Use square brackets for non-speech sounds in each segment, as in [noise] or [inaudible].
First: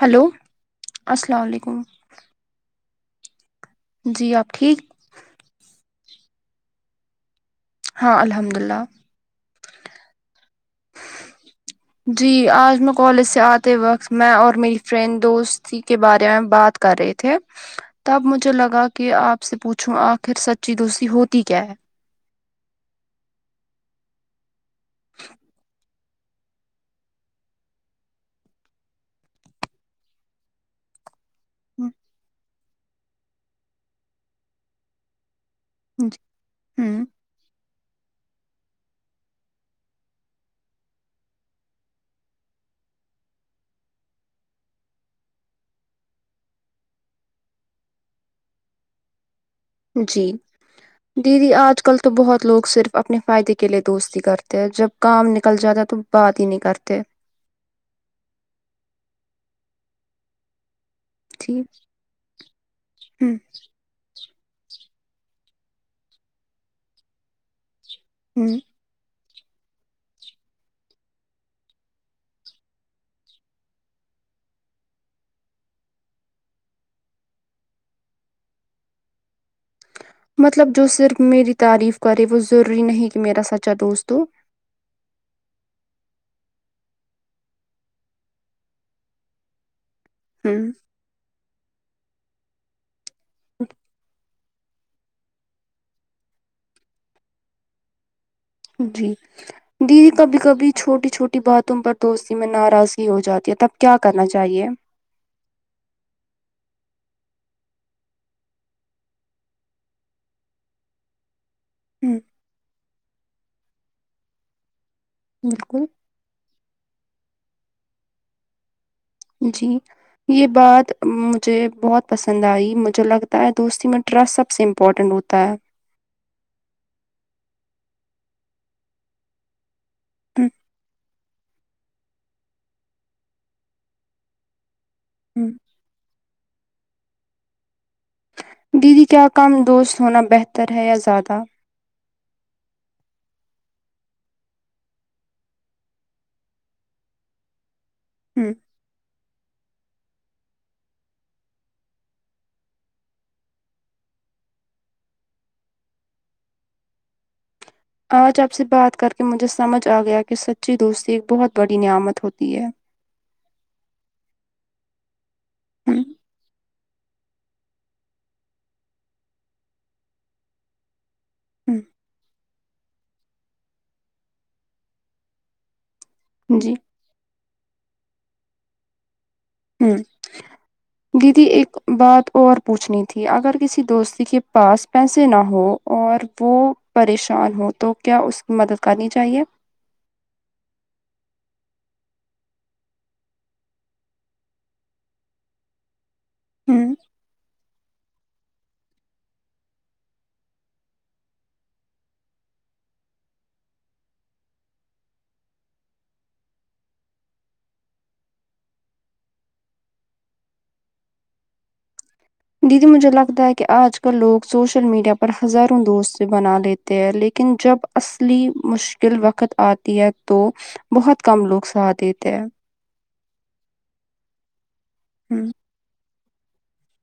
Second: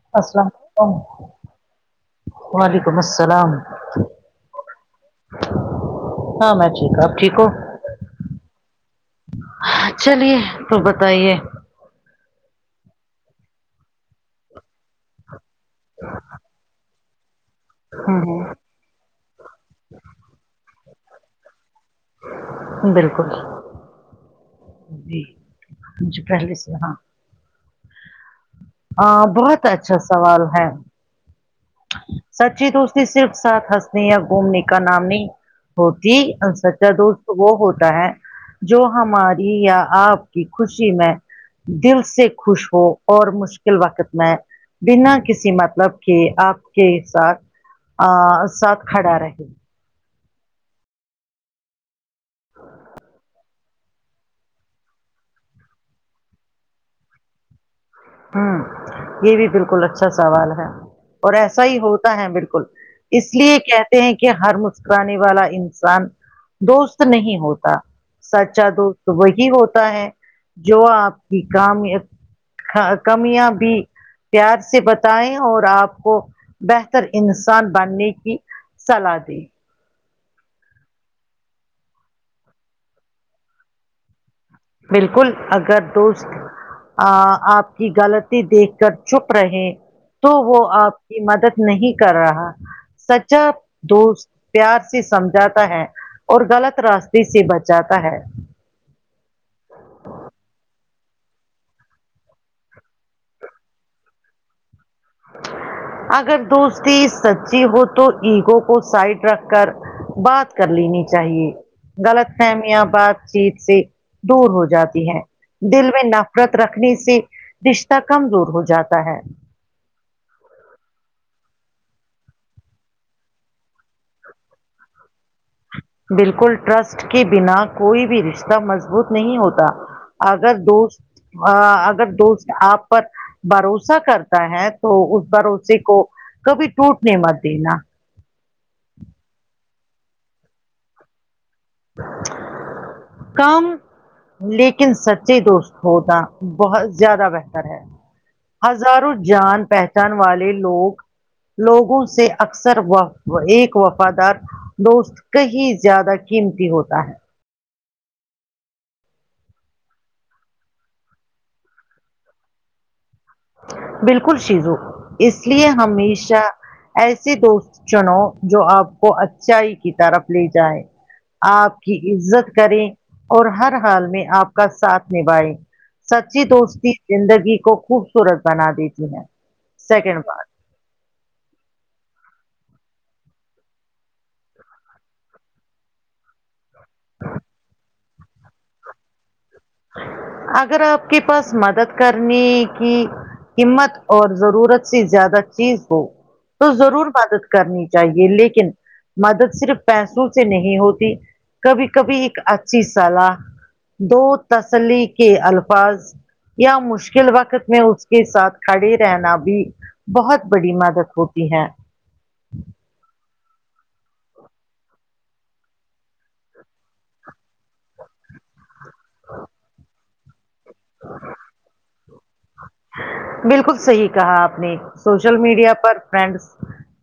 Hello السلام علیکم السلام علیکم وعلیکم السلام جی آپ ٹھیک ہاں میں ٹھیک ہوں اپ ٹھیک ہوں ہاں الحمد اللہ چلیے تو بتائیے جی آج میں کالج سے آتے وقت میں اور میری فرینڈ دوست تی کے بارے میں بات کر رہے تھے تب مجھے لگا کہ آپ سے پوچھوں آخر سچی دوستی ہوتی کیا ہے بالکل جی مجھے پہلے سے ہاں ہاں بہت اچھا سوال ہے سچی دوستی صرف ساتھ ہنسنے یا گھومنے کا نام نہیں ہوں ہوتی سچا ہوں دوست وہ ہوتا ہے جو ہمارے یا آپ کی خوشی میں دل سے خوش ہو اور مشکل وقت میں بنا کسی مطلب کے آپ کے ساتھ ا ساتھ کھڑا رہے جی دیدی آج کل تو بہت لوگ صرف اپنے فائدے کے لیے دوستی کرتے ہیں جب کام نکل جاتا ہے تو بات ہی نہیں کرتے ہوں یہ بھی بالکل اچھا سوال ہے اور ایسا ٹھیک ہی ہوتا ہے بالکل اس ہوں لیے کہ ہیں کہ ہر مسکرانے والا انسان دوست نہیں ہوتا ہوں سچا دوست تو وہی ہوتا ہے جو آپ کی کام خا کمیاں بھی پیار سے بتائیں اور آپ کو بہتر انسان بننے کی صلاح دی مطلب جو صرف میری تعریف کرے وہ ضروری نہیں کہ میرا سچا دوستوں بالکل اگر دوست آ آپ کی غلطی دیکھ کر چپ رہے تو وہ ہوں آپ کی مدد نہیں کر رہا سچا دوست پیار سے سمجھاتا ہے اور غلط راستے سے بچاتا ہے جی دی کبھی کبھی چھوٹی چھوٹی باتوں پر دوستی میں ناراضگی ہو جاتی ہے تب کیا کرنا چاہیے اگر دوستی سچی ہو تو ایگو کو سائڈ رکھ کر بات کر لینی چاہیے ہوں غلط فہمیاں بات چیت سے دور ہو جاتی ہے بالکل دل میں نفرت رکھنے سے رشتہ کمزور ہو جاتا ہے جی یہ بات مجھے بہت پسند آئی مجھے لگتا ہے دوستی میں ٹرسٹ سب سب سے امپورٹنٹ ہوتا ہے بالکل ٹرسٹ کے بنا کوئی بھی رشتہ مضبوط نہیں ہوتا ہوں اگر دوست ا اگر دوست آپ پر بھروسہ کرتا ہے تو اس ہوں بھروسہ کو کبھی ٹوٹنے مت دینا دیدی کیا کم دوست ہونا بہتر ہے یا زیادہ [inaudible] کم لیکن سچے دوست ہونا بہت زیادہ بہتر ہے ہوں ہزاروں جان پہچان والے لوگ لوگوں سے اکثر و ایک وفادار دوست کہیں زیادہ قیمتی ہوتا ہے اج اپ سے بات کر کے مجھے سمجھ اگیا کہ سچی دوستی ایک بہت بڑی نعمت ہوتی ہے بالکل شیزو اس لیے ہوں ہمیشہ ایسے دوست چنوں جو اپ کو اچھائی کی طرف لے جائے اپ کی عزت کریں اور ہر حال میں اپ کا ساتھ نھائیں سچی ہوں جی دوستی زندگی کو خوبصورت بنا دیتی ہے ہوں سیکنڈ بات دیدی ایک بات اور پوچھنی تھی اگر کسی دوستی کے پاس پیسے نہ ہو اور وہ پریشان ہو تو کیا اس مدد کرنی چاہیے اگر اپ کے پاس مدد کرنے کی ہمت اور ضرورت سے زیادہ چیز ہو تو ہوں ضرور مدد کرنی چاہیے لیکن مدد صرف پیسوں سے نہیں ہوتی کبھی کبھی ایک اچھی صلاح دو تسلی کے الفاظ یا مشکل وقت میں اس کے ساتھ کھڑے رہنا بھی بہت بڑی مدت ہوتی ہے دیدی مجھے لگتا ہے کہ اج کل لوگ س سوشل میڈیا پر ہزاروں دوست بنالے تےلیکن جب اصلی مشکل وقت آتی ہے تو بہت کم لوگ ساتھ دیتے ہیں بالکل صحیح کہا اپ نے سوشل ہوں میڈیا پر فرینڈ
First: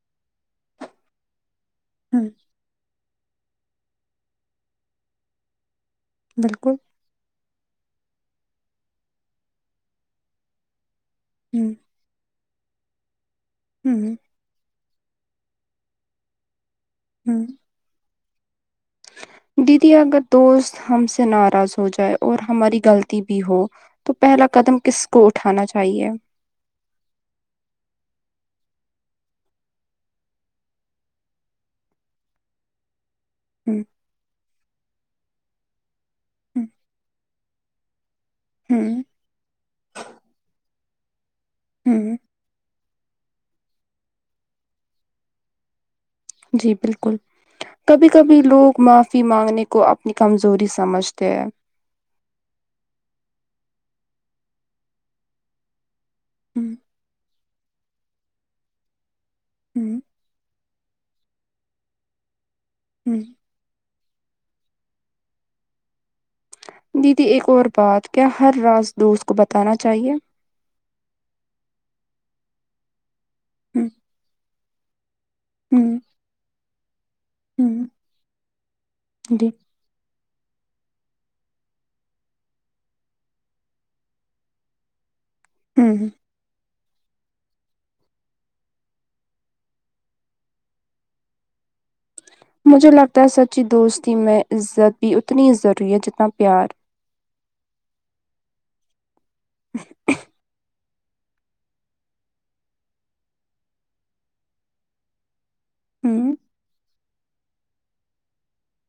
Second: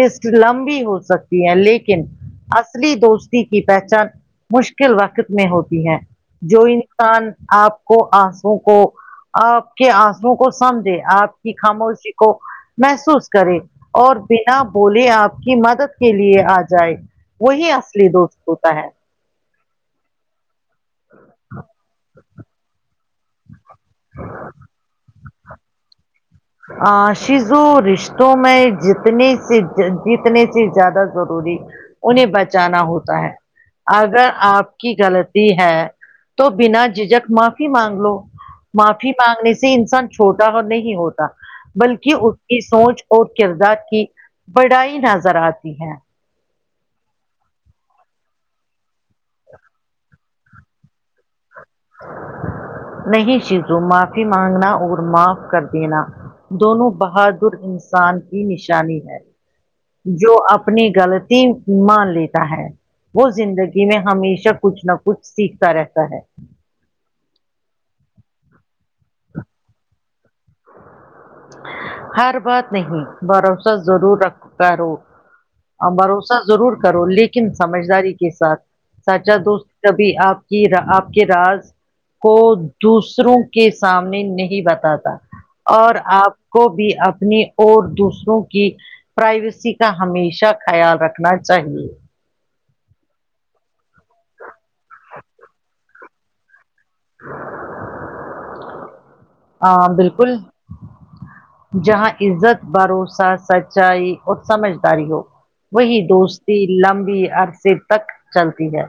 لسٹ لمبی ہو سکتی ہے لیکن ہوں اصلی دوست دوستی کی پہچان مشکل وقت میں ہوتی ہے جو بالکل ان ان اپ کو انسوں کو اپ کے انسوں کو سمجھے اپ ہوں خاموشی کو محسوس کرے ہوں اور بنا بولے آپ کی مدد کے لیے آ جائے ہوں وہی اصلی دوست ہوتا ہے دیدی اگر دوست ہم سے ناراض ہو جائے اور ہماری غلطی بھی ہو تو پہلا قدم کس کو اٹھانا چاہیے عاشیزو رشتوں میں جتنے سے جیتنے سے زیادہ ضروری انہیں بچانا ہوتا ہے ہ اگر اپ کی غلطی ہے تو ہ بنا جھجھک معافی مانگ لو ہوں معافی مانگنے سے انسان چھوٹا ہو نہیں ہوتا ہوں بلکہ اس کی سوچ اور کردار کی بڑائی نظر اتی ہے جی بالکل کبھی کبھی لوگ معافی مانگنے کو اپنی کمزوری سمجھتے ہے نہیں شیزو معافی مانگنا اور معاف کر دینا ہوں دونوں بہادر انسان کی نشانی ہے ہوں جو اپنی غلطی مان لیتا ہے ہوں وہ زندگی جی میں ہمیشہ کچھ نہ کچھ سیکھتا رہتا ہے دیدی ایک اور بات کیا ہر راس دوست کو بتانا چاہیے ہر بات نہیں بھروسہ ہوں ضرور رکھ کرو اب ہوں بھروسہ ضرور کرو لیکن ہوں سمجھداری کے ساتھ سچا جی دوست تبھی اپ کی اپ کے راز کو دوسروں کے سامنے نہیں بتاتا اور ہوں ہ اپ کو بھی اپنی اور دوسروں کی پرائیویسی کا ہمیشہ خیال رکھنا چاہیے مجھے لگتا ہے سچی دوستی میں عزت بھی اتنی ضروری ہے جتنا پیار ہاں بالکل جہاں عزت بھروسہ سچائی اور سمجھداری ہو وہی ہوں دوست لمبی عرصے تک چلتی ہے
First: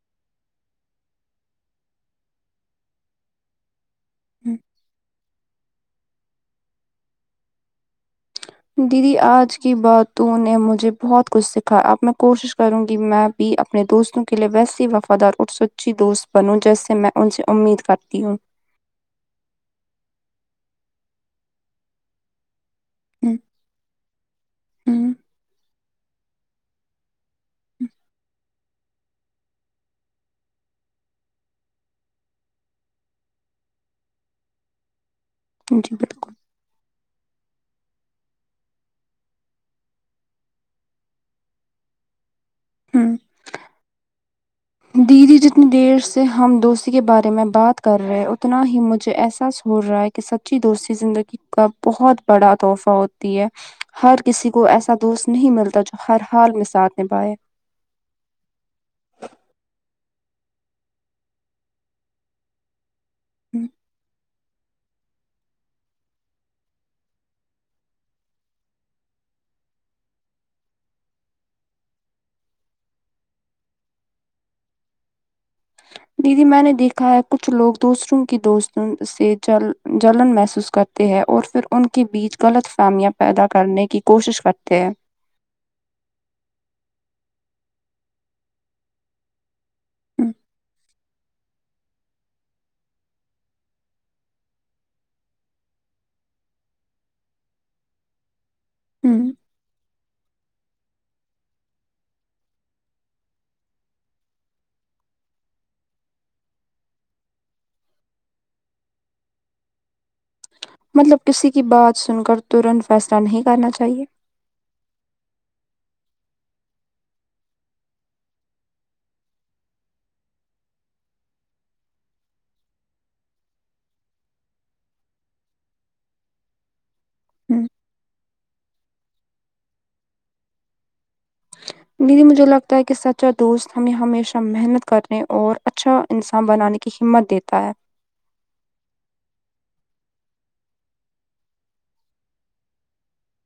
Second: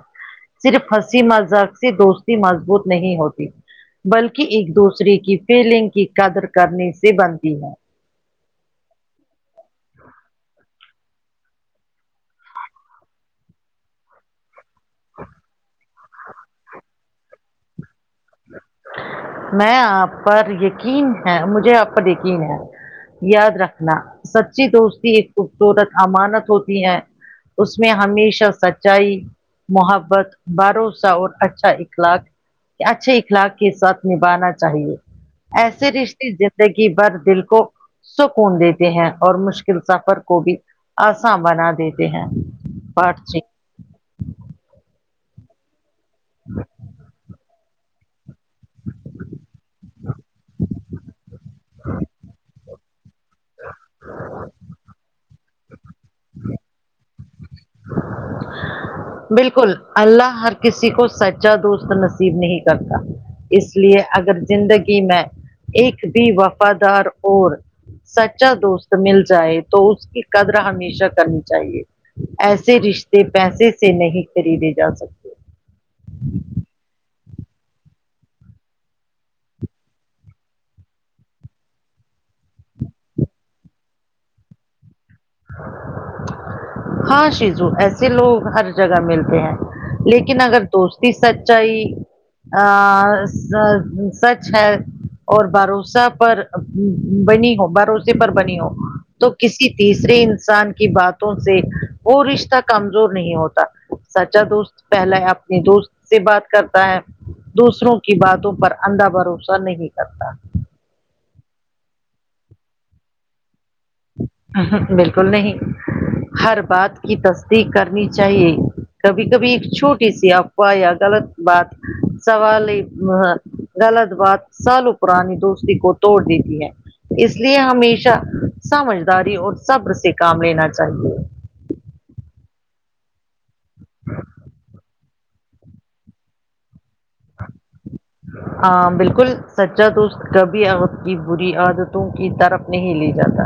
صرف ہسی مذاق سے دوستی مضبوط نہیں ہوتی بلکہ ایک دوسرے کی فیلنگ کی قدر کرنے سے بنتی ہے دیدی آج کی باتوں نے مجھے بہت کچھ سیکھا اب میں کوشش کروں گی میں بھی اپنے دوستوں کے لیے بس وفادار اور سچی دوست بنوں جیسے میں ان سے امید کرتی ہوں میں آپ پر یقین ہے مجھے آپ پر یقین ہے ہ یاد رکھنا سچی ہوں دوستی ایک خوبصورت امانت ہوتی ہے اس میں ہمیشہ سچ چئی محبت بھروسہ اور اچھا اخلاق اچھے اخلاق کے ساتھ نبھانا چاہیے ایسے جی رشتے بالکل جس زندگی بھر دل کو سکون دیتے ہیں اور مشکل سفر کو بھی آسان بنا دیتے ہیں ہوں بوھت ساہی دیدی جتنی دیر سے ہم دوستی کے بارے میں بات کر کر رہے ہیں اتنا ہی مجھے احساس ہو رہا ہے کہ سچی دوستی زندگی کا بہت بڑا تحفہ ہوتی ہے ہر کسی کو ایسا دوست نہیں ملتا جو ہر حال میں ساتھ نبھاائے بالکل الله ہر کسی کو سچا دوست نصیب نہیں کرتا اس لیے اگر زندگی میں ایک بھی وفادار اور سچا دوست مل جائے تو اس کی قدر ہمیشہ کرنی چاہیے ایسے رشتے پیسے سے نہیں خریدے جا سکتے دیدی میں نے دیکھا ہے کچھ لوگ دوسروں کی دوستوں سے جل جلن محسوس کرتے اور پھر ان کے بیچ غلط فہمیاں پیدا کرنے کی کوشش کرتے ہیں ہاں شیزو ایسے لوگ ہر جگہ ملتے ہیں لیکن اگر دوستی سچائی ا سچ ہے اور بھروسہ پر بنی ہو بھروسے پر بنی ہو تو کسی تیز انسان کی باتوں سے وہ رشتہ کمزور نہیں ہوتا سچا دوست پہلے اپنے دوست سے بات کرتا ہے دوسروں کی باتوں پر اندھا بھروسہ نہیں کرتا مطلب کسی کی بات سن کر ترنت فیصلہ نہیں کرنا چاہیے بالکل نہیں ہر بات کی تصدیق کرنی چاہیے کبھی کبھی ایک چھوٹی سی افواہ یا غلط بات سوال غلط بات سالو پرانی دوستی کو توڑ دیتی ہے اس لیے ہمیشہ سمجھداری اور صبر سے کام لینا چاہیے دی مجھے لگتا ہے کہ سچا دوست ہمیں ہمیشہ محنت کرے اور اچھا انسان بنانے کی ہمت دیتا ہے ہاں بالکل سچا توست کبھی ا کی بری عادتوں کی طرف نہیں لے جاتا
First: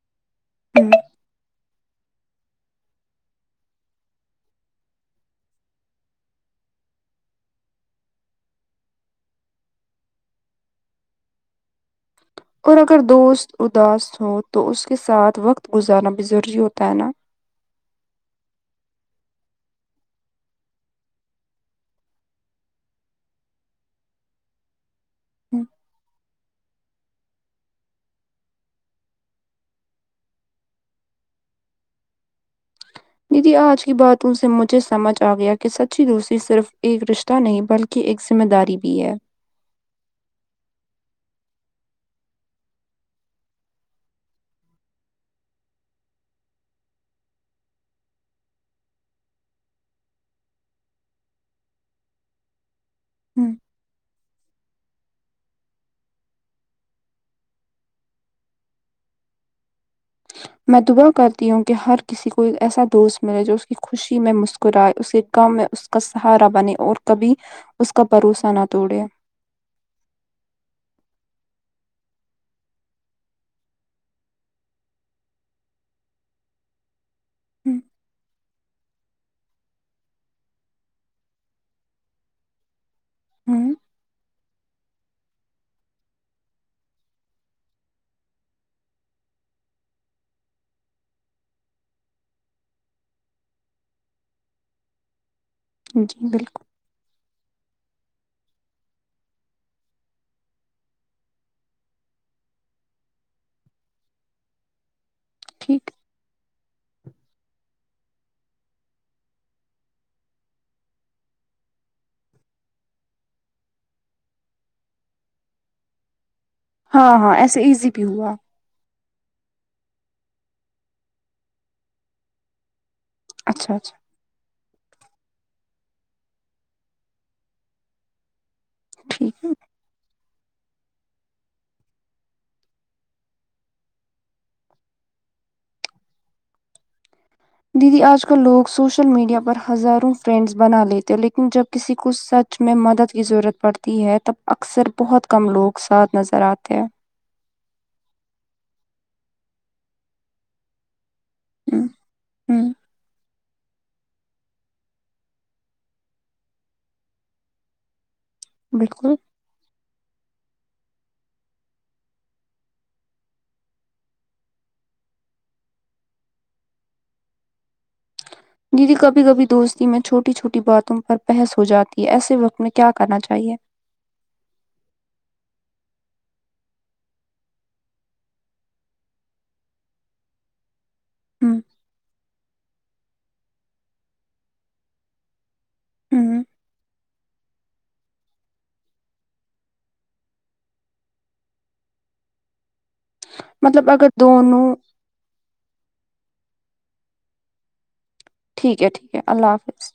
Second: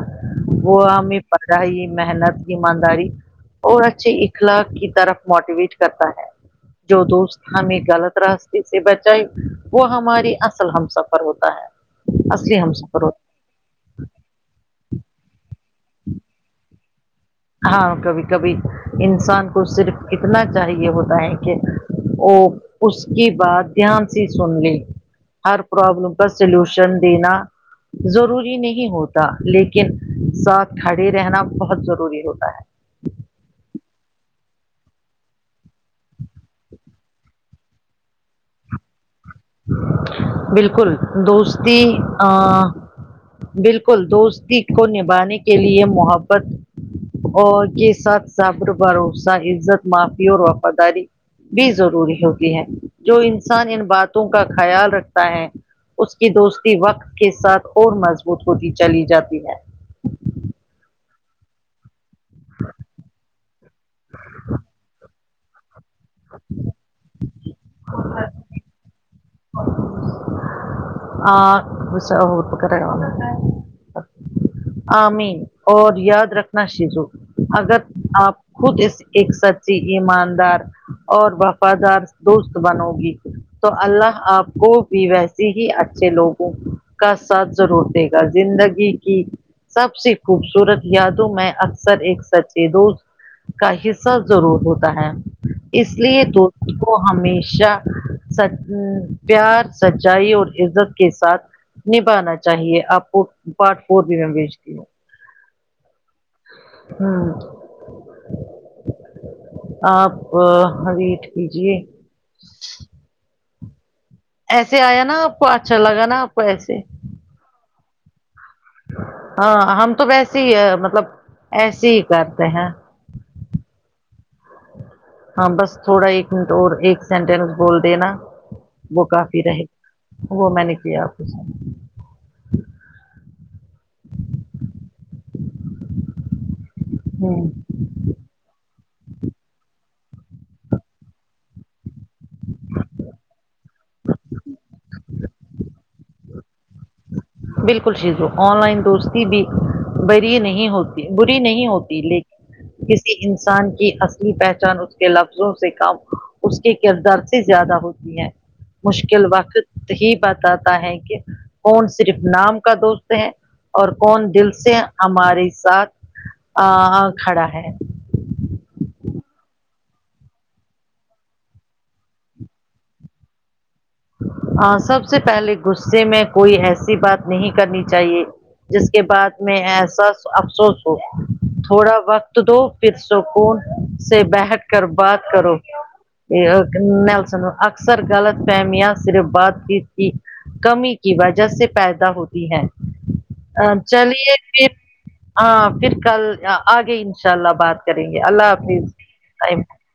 وہ ہوں ہمیں پڑائی محنت ایمانداری اور اچھے اخلا کی طرف موٹیویٹ کرتا ہے جو دوست ہمیں غلط راستے سے بچائے وہ ہماری اصل ہم سفر ہوتا ہے اصلی اور اگر ہمسفر ہوتا ہے۔ دوست اداس ہو تو اس کے ساتھ وقت گزارنا بھی ضروری ہوتا ہے نا ہاں کبھی کبھی انسان کو صرف اتنا چاہیے ہوتا ہے کہ وہ اس کی بات دھیان سے سن لے ہر ہوں پرابلم کا سلوشن شن دینا ضروری نہیں ہوتا لیکن ساتھ کھڑے رہنا بہت ضروری ہوتا ہے ددی آج کی بات ان سے مجھے سمجھ آ گیا کہ سچی دوسری صرف ایک رشہ نہیں بلکہ ایک ذمہ داری بھی ہے بالکل دوستی ا بالکل دوستی کو نبھانے کے لیے محبت اور کے ساتھ سفر بھروسہ عزت معافی اور وفاداری بھی ضروری ہوتی ہے جو ہوں انسان ان باتوں کا خیال رکھتا ہے اس کی دوستی وقت کے ساتھ اور مضبوط ہوتی چلی جاتی ہے میں دعا کرتی ہوں کہ ہر کسی کو ایسا دوست ملے جو اس کی خوشی میں مسکرائے اس کے کم میں کا سہارا بنے اور کبھی اس کا بھروسہ نہ توڑے [unintelligible] امین اور یاد رکھنا شزو اگر ہوں آپ خود اس ایک سچی ایماندار اور وفادار دوست بنو گی ہوں تو اللہ آپ کو بھی ویسے ہی اچھے لوگوں کا ساتھ ضرور دے گا زندگی کی سب سے خوبصورت یادوں میں اکثر ایک سچے دوست کا حصہ ضرور ہوتا ہے اس جی لیے بالکل دوست کو ہمیشہ سچ ام پیار سچائی اور عزت کے ساتھ نبھانا چاہیے آپ کو پارٹ فور بھی میں بھیجتی ہوں ٹھیک ہمم آپ ویٹ کیجیے ایسے آیا نا آپ کو اچھا لگا نا آپ کو ایسے ہاں ہاں ایسے ایزی بھی ہوا ہاں ہم تو ویسے ہی ہے مطلب ایسے ہی کرتے ہیں اچھا اچھا ہاں بس تھوڑا ایک منٹ اور ایک سینٹینس بول دے نا وہ کافی ٹھیک ہے رہے وہ میں نے کیا آپ کو س ہمم دیدی آج کل لوگ سوشل میڈیا پر ہزاروں فرینڈس بنا لیتے لیکن جب کسی کو سچ اس میں مدد کی ضرورت پڑتی ہے تب اکثر بہت کم لوگ ساتھ نظر آتے ہیں بالکل شیزو آن لائن دوستی بھی بری نہیں ہوتی بری نہیں ہ ہوتی ہ لیکن کسی ان انسان کی اصلی پہچان اس کے لفظوں سے کم اس کے کردار سے زیادہ ہوتی ہے بالکل مشکل وقت ہی بتاتا ہے کہ کون سا صرف نام کا دوست ہے اور کون دل سے ہمارے ساتھ ا کھڑا ہے دیدی کبھی کبھی دوستی میں چھوٹی چھوٹی باتوں پر بحث ہو جاتی ہے ایسے وقت میں کیا کرنا چاہیے ہاں سب سے پہلے غصے میں کوئی ایسی بات نہیں کرنی چاہیے جس کے بعد میں احساس افسوس ہوں ہ تھوڑا وقت دو پھر سکون سے بیٹھ کر بات کرو ہ یہ [unintelligible] اکثر غلط فمیاں صرف بات چیت کی کمی کی وجہ سے پیدا ہوتی ہیں مطلب اگر چلیے دونوں پھر ہاں پھر کل آگے ان شاء اللہ بات کریں گے اللہ ٹھیک حافظ ہے ٹھیک ہے اللہ ٹائم حافظ